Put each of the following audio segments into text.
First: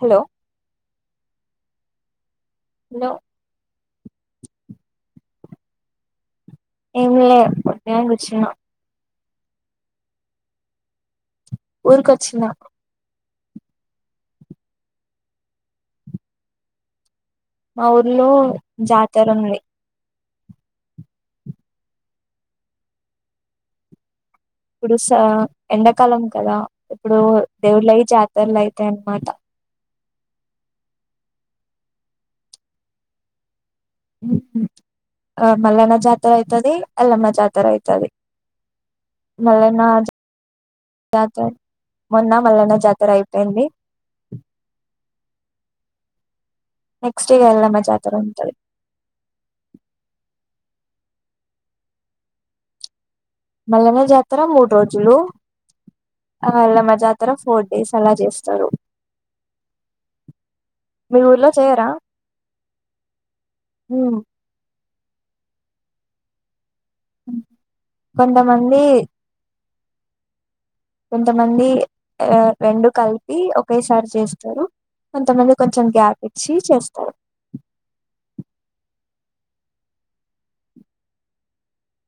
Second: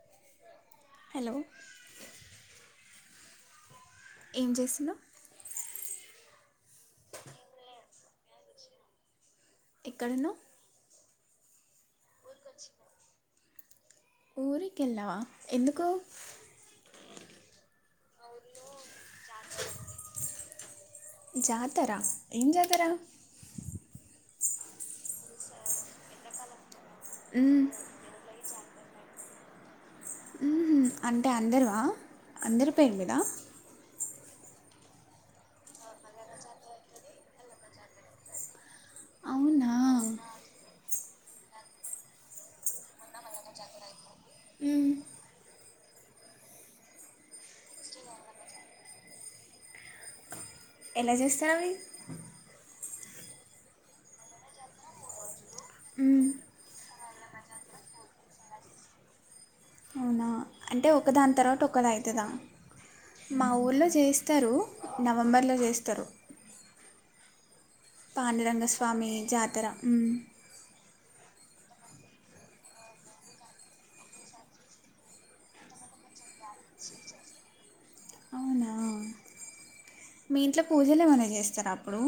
Hello hello లో ఏం జేస్సున్నవ్ ఏంలే [unintelligible] గుచ్చున్న ఎక్కడున్నవ్ ఊర్ కొచ్చిన ఊరికెళ్ళావా ఎందుకు మా ఊర్ లో జాతర ఉంది జాతరా ఏం జాతరా ఇప్పుడుస ఎండాకాలం కదా ఇప్పుడు మ్మ్. దేవుళ్లయి జాతరలు అయి తెన్ మాత మ్మ్ హ్మ్ అంటే అందరువా అందరి పేరు మీద మ్మ్ హ్మ్ ఆ మల్లన్న జాతర అయితది, ఎల్లమ్మ జాతర అయితది. అవునా మల్లన్న జాతర మొన్న మల్లన్న జాతర అయిపోయింది. మ్మ్. నెక్ట్స్ ఇగ ఎల్లమ్మ జాతర ఉంటది ఎలా జేస్తారు అవి మల్లన్న జాతర మూడు రోజులు మ్మ్. ఆ ఎల్లమ్మ జా అర ఫోర్ డేస్ అలా చేస్తారు అవునా అంటే ఒక మీ దాని ఊర్లో తర్వాత చేయరా ఒకదా అవుతుందా మా ఊర్లో చేస్తారు నవంబర్లో చేస్తారు కొంతమంది పాడురంగస్వామి జాతర అ కొంతమంది రెండు కలిపి ఒకేసారి చేస్తారు కొంతమంది కొంచెం గ్యాప్ ఇ ఇచ్చి చేస్తారు అవునా మీ ఇంట్లో పూజలు ఏమనా చేస్తారా అప్పుడు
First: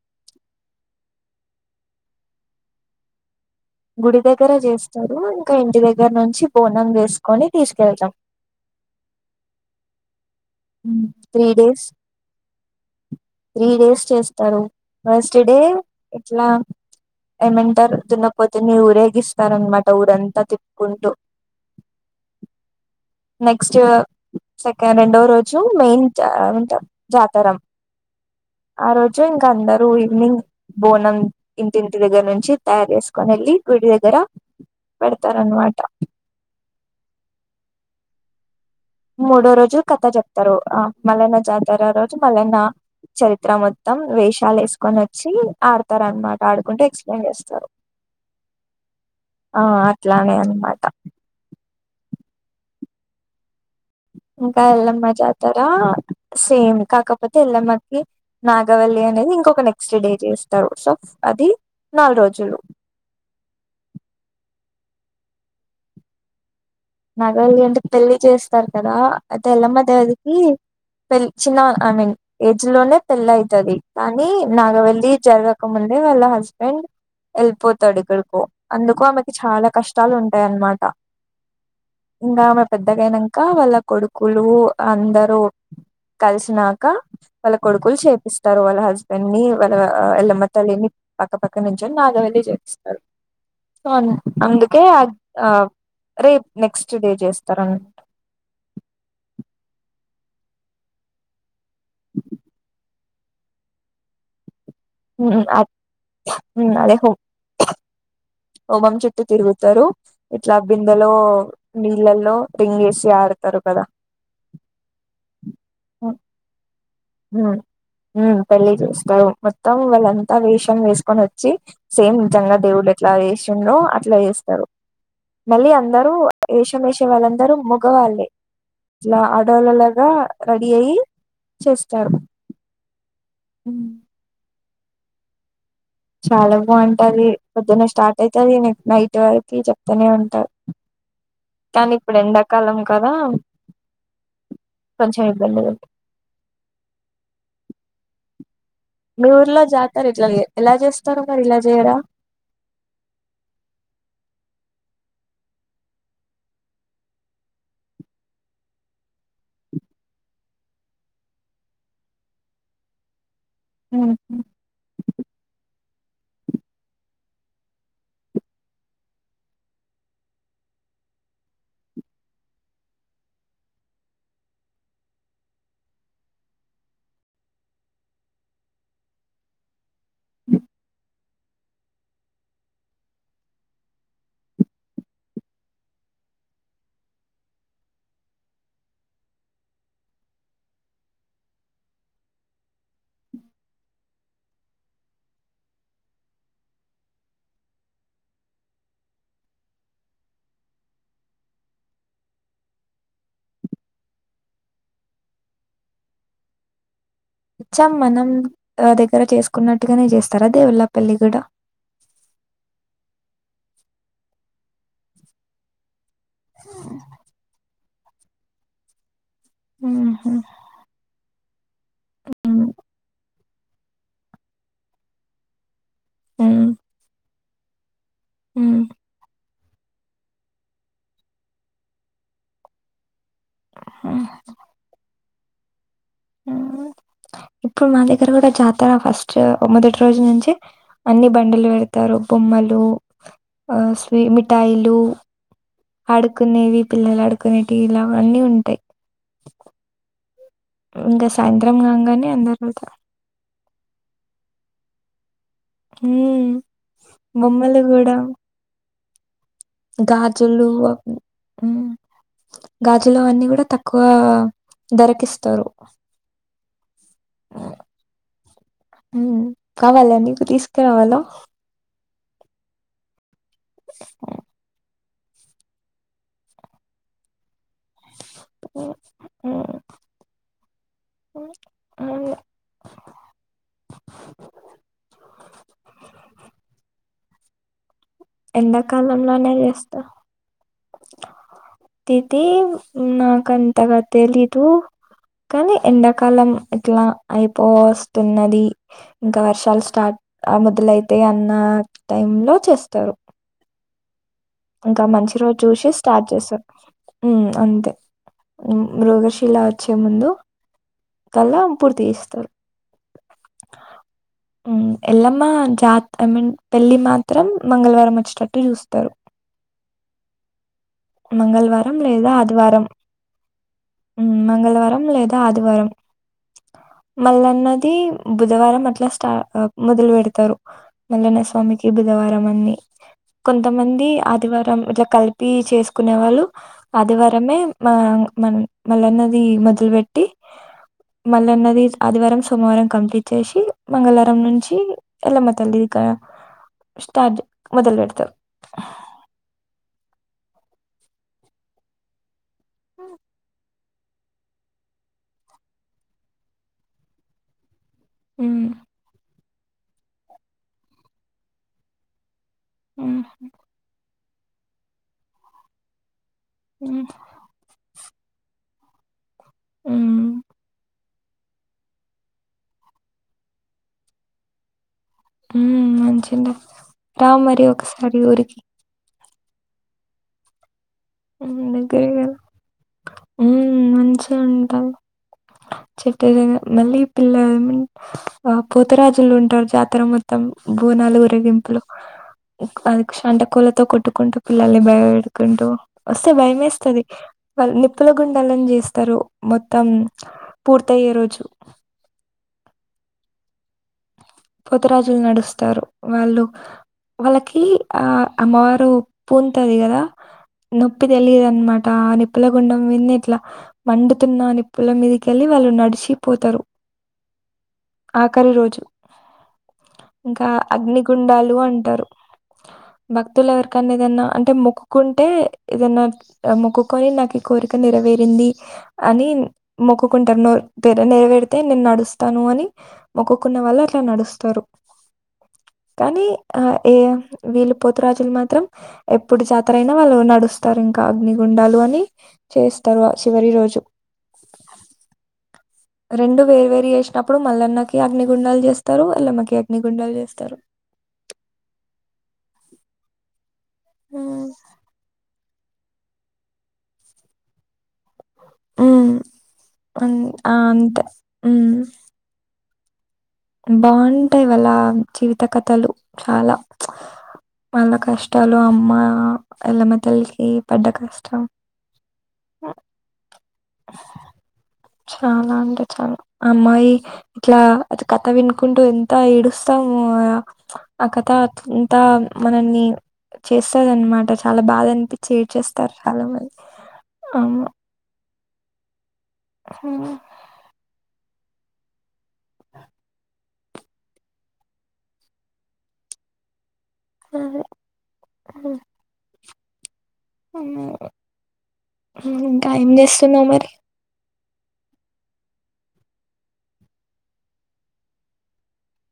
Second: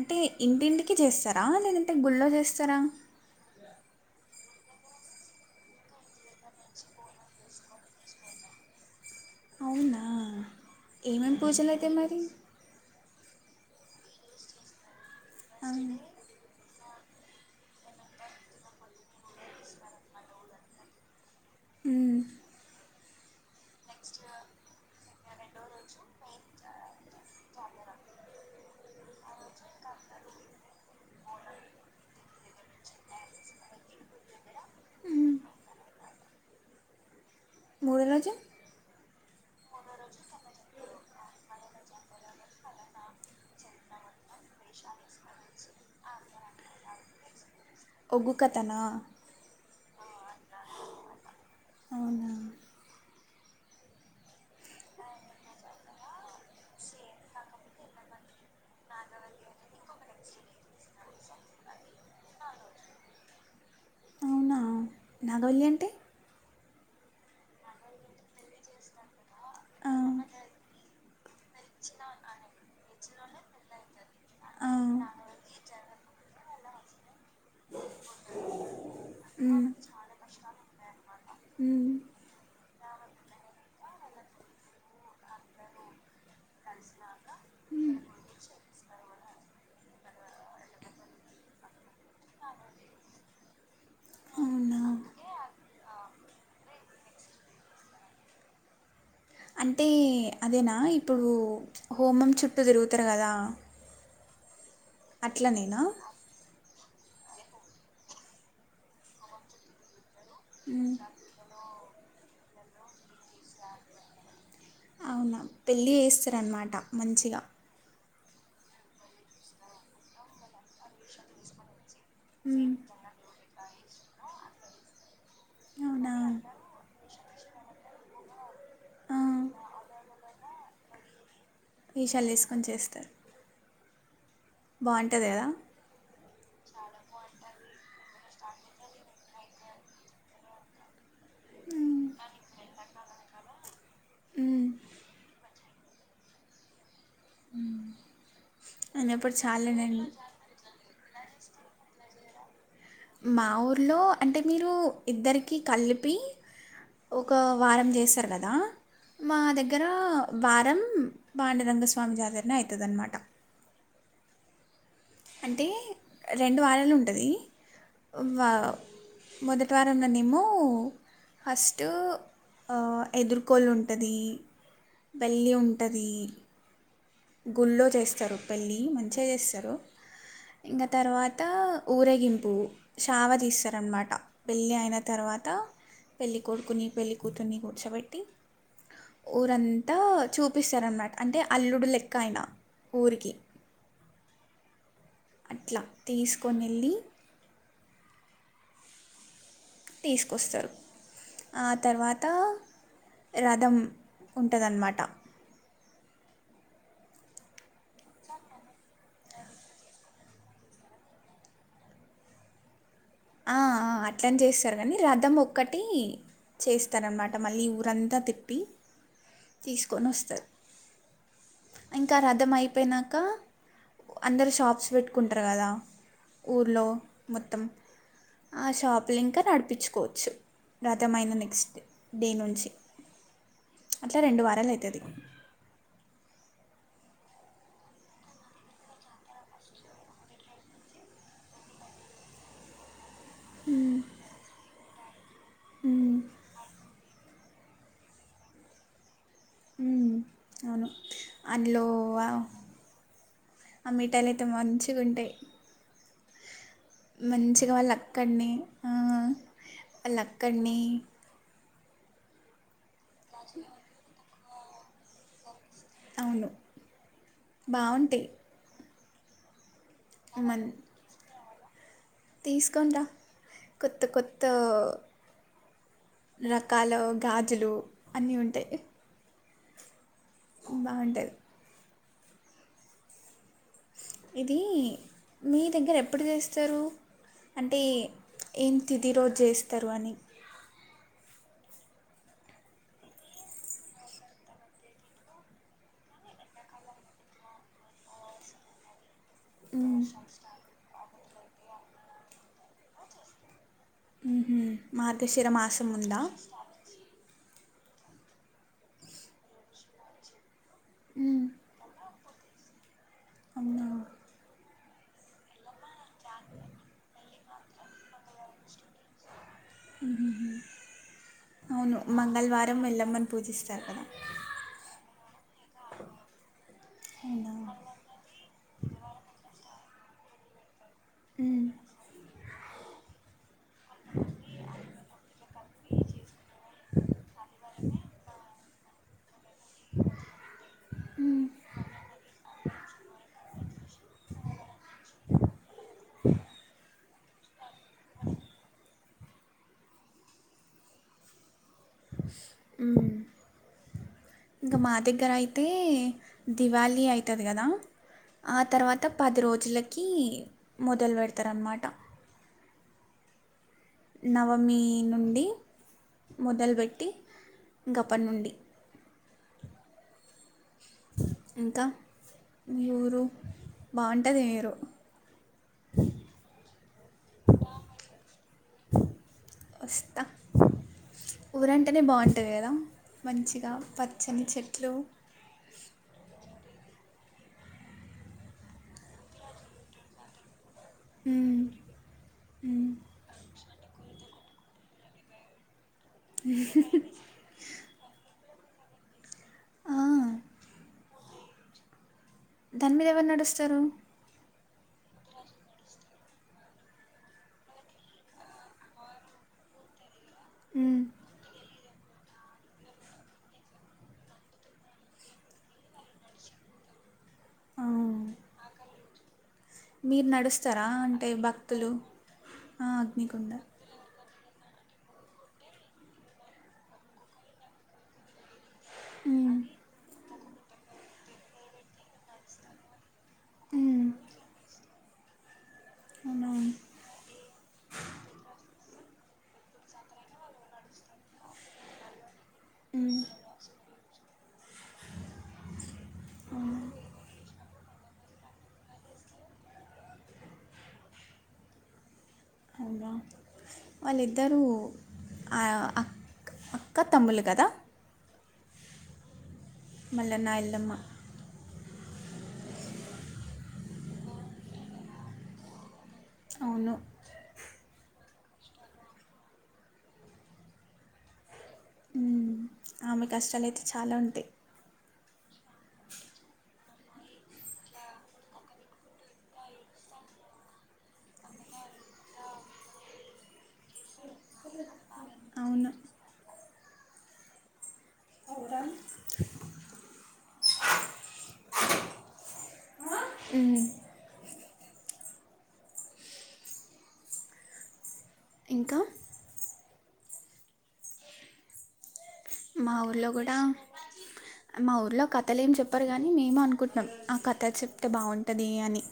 అంటే ఇంటింటికి చేస్తారా లేదంటే గుళ్ళో చేస్తారా గుడి దగ్గర చేస్తారు ఇంకా ఇంటి దగ్గర వచ్చి బోనం వేసుకొని తీసుకెళ్తాం అవునా ఏమేమి త్రీ పూజలు డేస్ అయితమరి త్రీ డేస్ చేస్తారు ఫస్ట్ డే అవునా ఎట్లా ఏమంటారు దున్నకపోతే న ఊరేగిస్తారనమాట ఊరంతా తిప్పుకుంటూ హ నెక్స్ట్ సెకండ్ రెండో [unintelligible] జాతరం ఆ రోజు అందరూ ఈవినింగ్ బోనం ఇంటింటి దగ్గర నుంచి తయారు చేసుకొని వెళ్ళి గుడి దగ్గర మ్మ్. పెడతారు అన్నమాట. మూడో రోజు మూడో రోజు కథ చెప్తారు ఆ మల్లన్న జాతర రో మల్లన్న చరిత్ర మొత్తం వేష్ చాల వేసుకొని వచ్చి ఆడతారన్నమాట ఆడుకుంటూ ఎక్స్ప్లెయిన్ చేస్తారు. ఒగ్గు కథనా ఆ ఇట్లానే అన్నమాట అవునా ఇంకా ఎల్లమ్మ జాతర సేమ్ కాకపోతే ఎల్లమ్మకి నాగవల్లి అనేది ఇంకొక నెక్స్ట్ డే చేస్తారు సో అది నాలు రోజులు. అవునా నాగవల్లి అంటే నాగవల్లి అంటే పెళ్లి చేస్తారు కదా అది ఎల్లమ్మ ఆ, దేవతకి పెళ్ చిన్న ఐ మీన్ ఏజ్ లోనే పెళ్ళైతది. కానీ ఆ, నాగవెల్లి జరగకముందే వాళ్ళ హస్బెం ఔ వెళ్ళిపోతాడు ఎక్కడికో అందుకు ఆమెకి మ్మ్, చాలా కష్టాలు ఉంటాయి అన్నమాట. మ్మ్. ఇంకామె పెద్దగా అయినంక వాళ్ళ కొడుకులు అందరూ కలిసినాక వాళ్ళ కొడుకులు చేపిస్తారు వాళ్ళ హస్బెండ్ ని వాళ్ళ ఆ ఎల్లమ్మ తల్లిని పక్కపక్క నుంచి నాగవల్లి చేపిస్తారు. అవునా అందుకే ఆ రేపు నెక్స్ట్ డే చేస్తార అంటే అదేనా ఇ ఇప్పుడు హోమం చుట్టూ తిరుగుతరు గదా ఊహూ అ అదే హో హోమం చుట్టూ తిరుగుతారు. ఇట్లా మ్మ్. బిందెలో నీళ్ళల్లో రింగేసి ఆడతారు కదా అవునా పెళ్ళి చేస్తారనమాట. మంచిగా హ్మ్ పెళ్లి చేస్తారు మొత్తం వాళ్ళంతా వేషం వేసుకొని వచ్చి సేమ్ జంగా ఉమ్ దేవుడు ఎట్లా చేసిండో అ ఇట్లా చేస్తారు మళ్ళీ అందరూ అవునా వేషం వేసే వాళ్ళందరూ మగవాళ్ళే ఆ ఇట్లా ఆడోళ్ళ లాగా రెడీ అయి వేషాలు వేసుకొని చేస్తారు. హ్మ్ బావుంటది కదా. చాలా బావుంటది పొద్దున్నే స్టార్ట్ అయితది. న నైట్ వరకు చెప్తూనే ఉంటారు. కానీ ఇప్పుడు ఎండాకాలం కదా ఉమ్ కొంచెం ఇబ్బంది మ్మ్ మీ ఊర్లో జాతరు ఇట్లాగ ఎలా చేస్తారు మీరిట్లా జేయరా మా ఊర్లో అంటే మీరు ఇద్దరికీ కలిపి ఒక వారం జేస్సారు కదా మా దగ్గర వారం పాండురంగ స్వామి జాతర నే అయితది అన్నమాట మ్మ్ హ్మ్ అంటే రెండు వారాలు ఉంటది. వా మొదటి వారంలోనేమో ఫస్ట్ ఆ ఎదుర్కోళ్ ఉంటది వళ్లి ఉంటది. గుళ్ళో చేస్తారు పెళ్ళి మంచిగా చేస్సరు, ఇంగ తర్వాత ఊరేగింపు చావ తీస్తారనమాట పెళ్ళి అయిన తర్వాత పెళ్ళి కొడుకుని, పెళ్ళి కూతుర్ని కూర్చోబెట్టి ఊరంతా చూపిస్తారనమాట అంటే అల్లుడు లెక్ కైనా ఊరికి అట్లా తీసుకొని వెళ్ళి తీసుకొస్తారు ఆ తర్వాత రథం ఉంటదన్నమాట ఇచ్చాం మనం ఆ దగ్గర చేసుకున్నట్టుగానే చేస్తారా దేవుళ్ళ పెళ్ళి గూడ ఆ ఆ అట్లనే చేస్తారు గానీ రదం ఒక్కటి చేస్తారన్మాట మళ్ళీ వూ అంతాతిప్పి తీసుకొని వస్తర్ ఇంకా రదం అయిపోయినాక అందరు షాప్స్ పెట్టుకుంటరు గదా ఊర్లో మొత్తం ఆ షాపింగ్ క నడ్ పప్పించుకోవచ్చు రతమైన నెక్స్ట్ డే నుంచి అట్లా రెండు వారాలు అతది ఇప్పుడు మా దగ్గర కూడా జాతర ఫస్ట్ మొదటి రోజు నుంచే అన్ని బండలు పెడతారు బొమ్మలు ఆ మిఠయిలు ఆడుకునేవి పిల్లలు అడు క్ నటి ఇలా అన్నీ ఉంటాయి అవును ఇంకా సాయంత్రం కాంగానే అందులో అందరుత ఆ మిఠయిలు అయితే మంచిగా ఉంటాయి హ మంచిగా బొమ్మలు వాళ్ళ కూడా అక్కడిని ఆ, వాళ్ళ గాజులు అక్కడిని అవి గాజులువన్నీ కూడా తక్కువ దరకిస్తారు అవును బాగుంటాయి హమ్ కావాలా నీకు మన్ తీసుకరావాలా తీసుకొని రా కొత్త కొత్త రకాలో గాజులు అన్నీ ఉంటయ్ ఆ బావుంటది అను ఇదీ మీ దగ్గర ఎప్పుడు చేస్తరూ అంటీ ఎండాకాలంలోనే చేస్తార్ తిదీ నాకంతగ తెలీదు కాని ఎండాకాలం ఇట్ల అయిపోవస్తున్నది ఇంక వర్షాలు మ్మ్. స్టార్ట్ ఆ మొదలై తేయ్ అన్నా టైమ్ లో చేస్తరు మ్హూ. ఇంక మంచి మార్గశిర రోజు మాసం జుసి ఉందా స్టార్ట్ చేస్తర్ హమ్ అంతే మృగశిలా ఒచ్చే ముందు మ్మ్. తల్లం పుడ్ థిస్ తరు అవునా హమ్ ఎల్లమ్మా జాత్ ఐ మిన్ పెళ్ళి మాత్రం మంగళవారం ఒచ్చేటట్టు చూస్తరు మ్హుహు మంగళవారం లేదా ఆదివారం ఎల్లమ్మని పూజిస్తారు కదా హమ్ మంగళవారం లేదా ఆదివారం అవునా మల్లన్నది బుధవారం అట్ల స్టా అ మొదల్ వెడ్తరు మల్లన్న ఉమ్. స్వామికి బుధవారం అన్ని కొంతమంది ఆదివారం ఇట్ల కల్ప్ పీ చేస్కూనే వాళ్ళు ఆదివారమే మ మన్ మల్లన్నది మొదలు వెట్టి మల్లన్నది ఆదివారం, సోమవారం కంప్లీట్ జేశి మంగళారం నుంచి ఎల్లమ్మ తల్లి గా స్టార్ట్ మొదలు వెడ్తర్ [inaudible] ఉమ్ ఇంక మా దగ్గరైతే దివాళీ ఐతది గదా ఆ హ్మ్. తర్వాత పది రో లకి మొదలు వెడ్తరన్నమాట ఉహు నవమీ నుండి హ్మ్ మొదల్వెట్టి గప్పనుండి ఉమ్ ఇంకా మీ ఊరు బాగుంటది మీరు హమ్ మంచిదే రా మరి ఒకసారి ఊరికి వస్తా హ్మ్. ఊరంటేనే దగ్గరే గదా! బాగుంటది కదా మంచిగా హ్మ్. పచ్చని చెట్లు మంచిగుంటది. చెట్టు దగ్గర మళ్ళీ పిల్ల పోతరాజులు ఉంటారు జాతర మొత్తం బోనాలు ఉమ్. ఉరేగింపులు అది సంటకలు కొట్టుకుంటు పిల్లల్ని బయంపెట్టుకుంటూ వస్తే భయమేస్తది వాళ్ళ నిప్పుల గుండె కలం చేస్తరు మొత్తం ఆ, పూర్త అయ్యే రోజు దాని మీద ఎవరు నడుస్తరు పోతరాజులు నడుస్తారు వాళ్ళు వాళ్ళకి ఆ అమ్మావారు పూతది కదా ఉమ్. నొప్పి తెలీదన్ ఆ నిప్పుల గుండం వింది ఇట్ల మండుతున్న నిప్పుల మీదకెళ్ళి వాళ్ళు నడిచిపోతారు ఆ. ఆకలి రోజు మీరు ఇంకా నడుస్తారా అంటే అగ్నిగుండాలు భక్తులు అంటారు ఆ భక్తులు అగ్నికుండ ఎవరికన్న ఏదన్న అంటే మొక్కుకుంటే ఏదన్న మొక్కుకొని నాకు ఈ కోరిక నెరవేరింది అని ఉమ్, మొక్కకుం నెరవేడితే నేను నడుస్తాను అని మొక్కుకున్న వాళ్ళు ఉమ్, స్తారు కానీ అవునా ఆ ఏ వీళ్ళు పోతురాజులు మాత్రం ఎప్పుడు జాతర అయినా వాళ్ళు నడుస్తారు ఇంకా అగ్నిగుండాలు అని చేస్తారు ఆ ఉమ్, చివరి రోజు రెండు వేర్వేరు చేసినప్పుడు మల్లన్నకి ఏ అగ్నిగుండాలు చేస్తారు అల్లమ్మకి అగ్నిగుండాలు చేస్తారు అవునా వాళ్ళిద్దరూ అ అక్క తమ్ములు కదా హమ్ హమ్ మల్లన్న ఆ ఎల్లమ్మ అంతే ఉమ్ బాగుంటాయి వాళ్ల జీవిత కథలు అవును మళ్ళ కష్టాలు అమ్మ ఎల్లమ తల్లికి పడ్డ కష్టం ఆమె కష్టాలుయితే చాలా ఉంటాయి చాలా అంటే చాలా అమ్మాయి ఇట్లా కథ వినుకుంటూ ఎంత ఏడుస్తామో ఆ కథ అంతా మనని చేస్తద అన్నమాట చాలా బాధ అనిపించి అవును ఏడ్చేస్తారు చాలా మంది అవును అవు హ్మ్. ఆ ఉ అహ ఇంకా అమ్మో ఉమ్ ఇంకా ఏం మా ఊర్లో చేస్తున్నావు కూడా మరి మా ఊరిలో కథలు ఏం చెప్పరు కానీ, మేమే అనుకుంటున్నాం ఆ కథలు చెప్తే బాగుంటుంది అని.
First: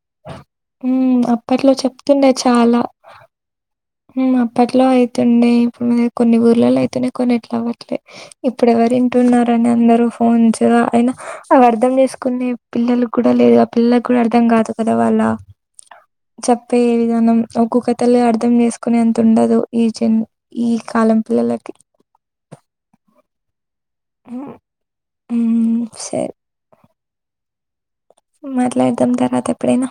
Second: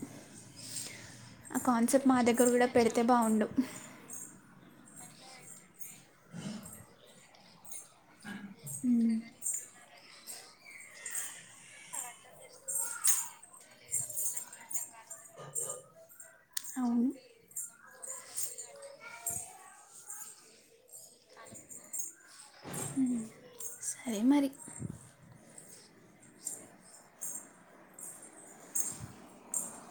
హమ్ ఆ అప్పట్లో కాన్సెప్ట్ మా చెప్తుండే దగ్గర కూడా చాలా పెడితే బాగుండు హ్మ్ అప్పట్లో అయితుండే ఇప్పుడు కొన్ని ఊర్లో అయితున్నాయి. కొన్ని ఎట్లా అవ్వట్లే ఇప్పుడు ఎవరు వింటున్నారని అందరూ ఫోన్స్ అయినా అవి అర్ధం చేసుకునే పిల్లలు కూడా లేదు. ఆ పిల్లకి కూడా అర్థం కాదు కదా. వాళ్ళ చెప్పే అవును విధానం ఒక్కొ కథలో అర్ధం చేసుకు కునే అంత ఉండదు ఈ జన్ ఈ కాలం పిల్లలకి సరే మరి ఉమ్ సరి మాట్లాడతం కదా ఎప్పుడైనా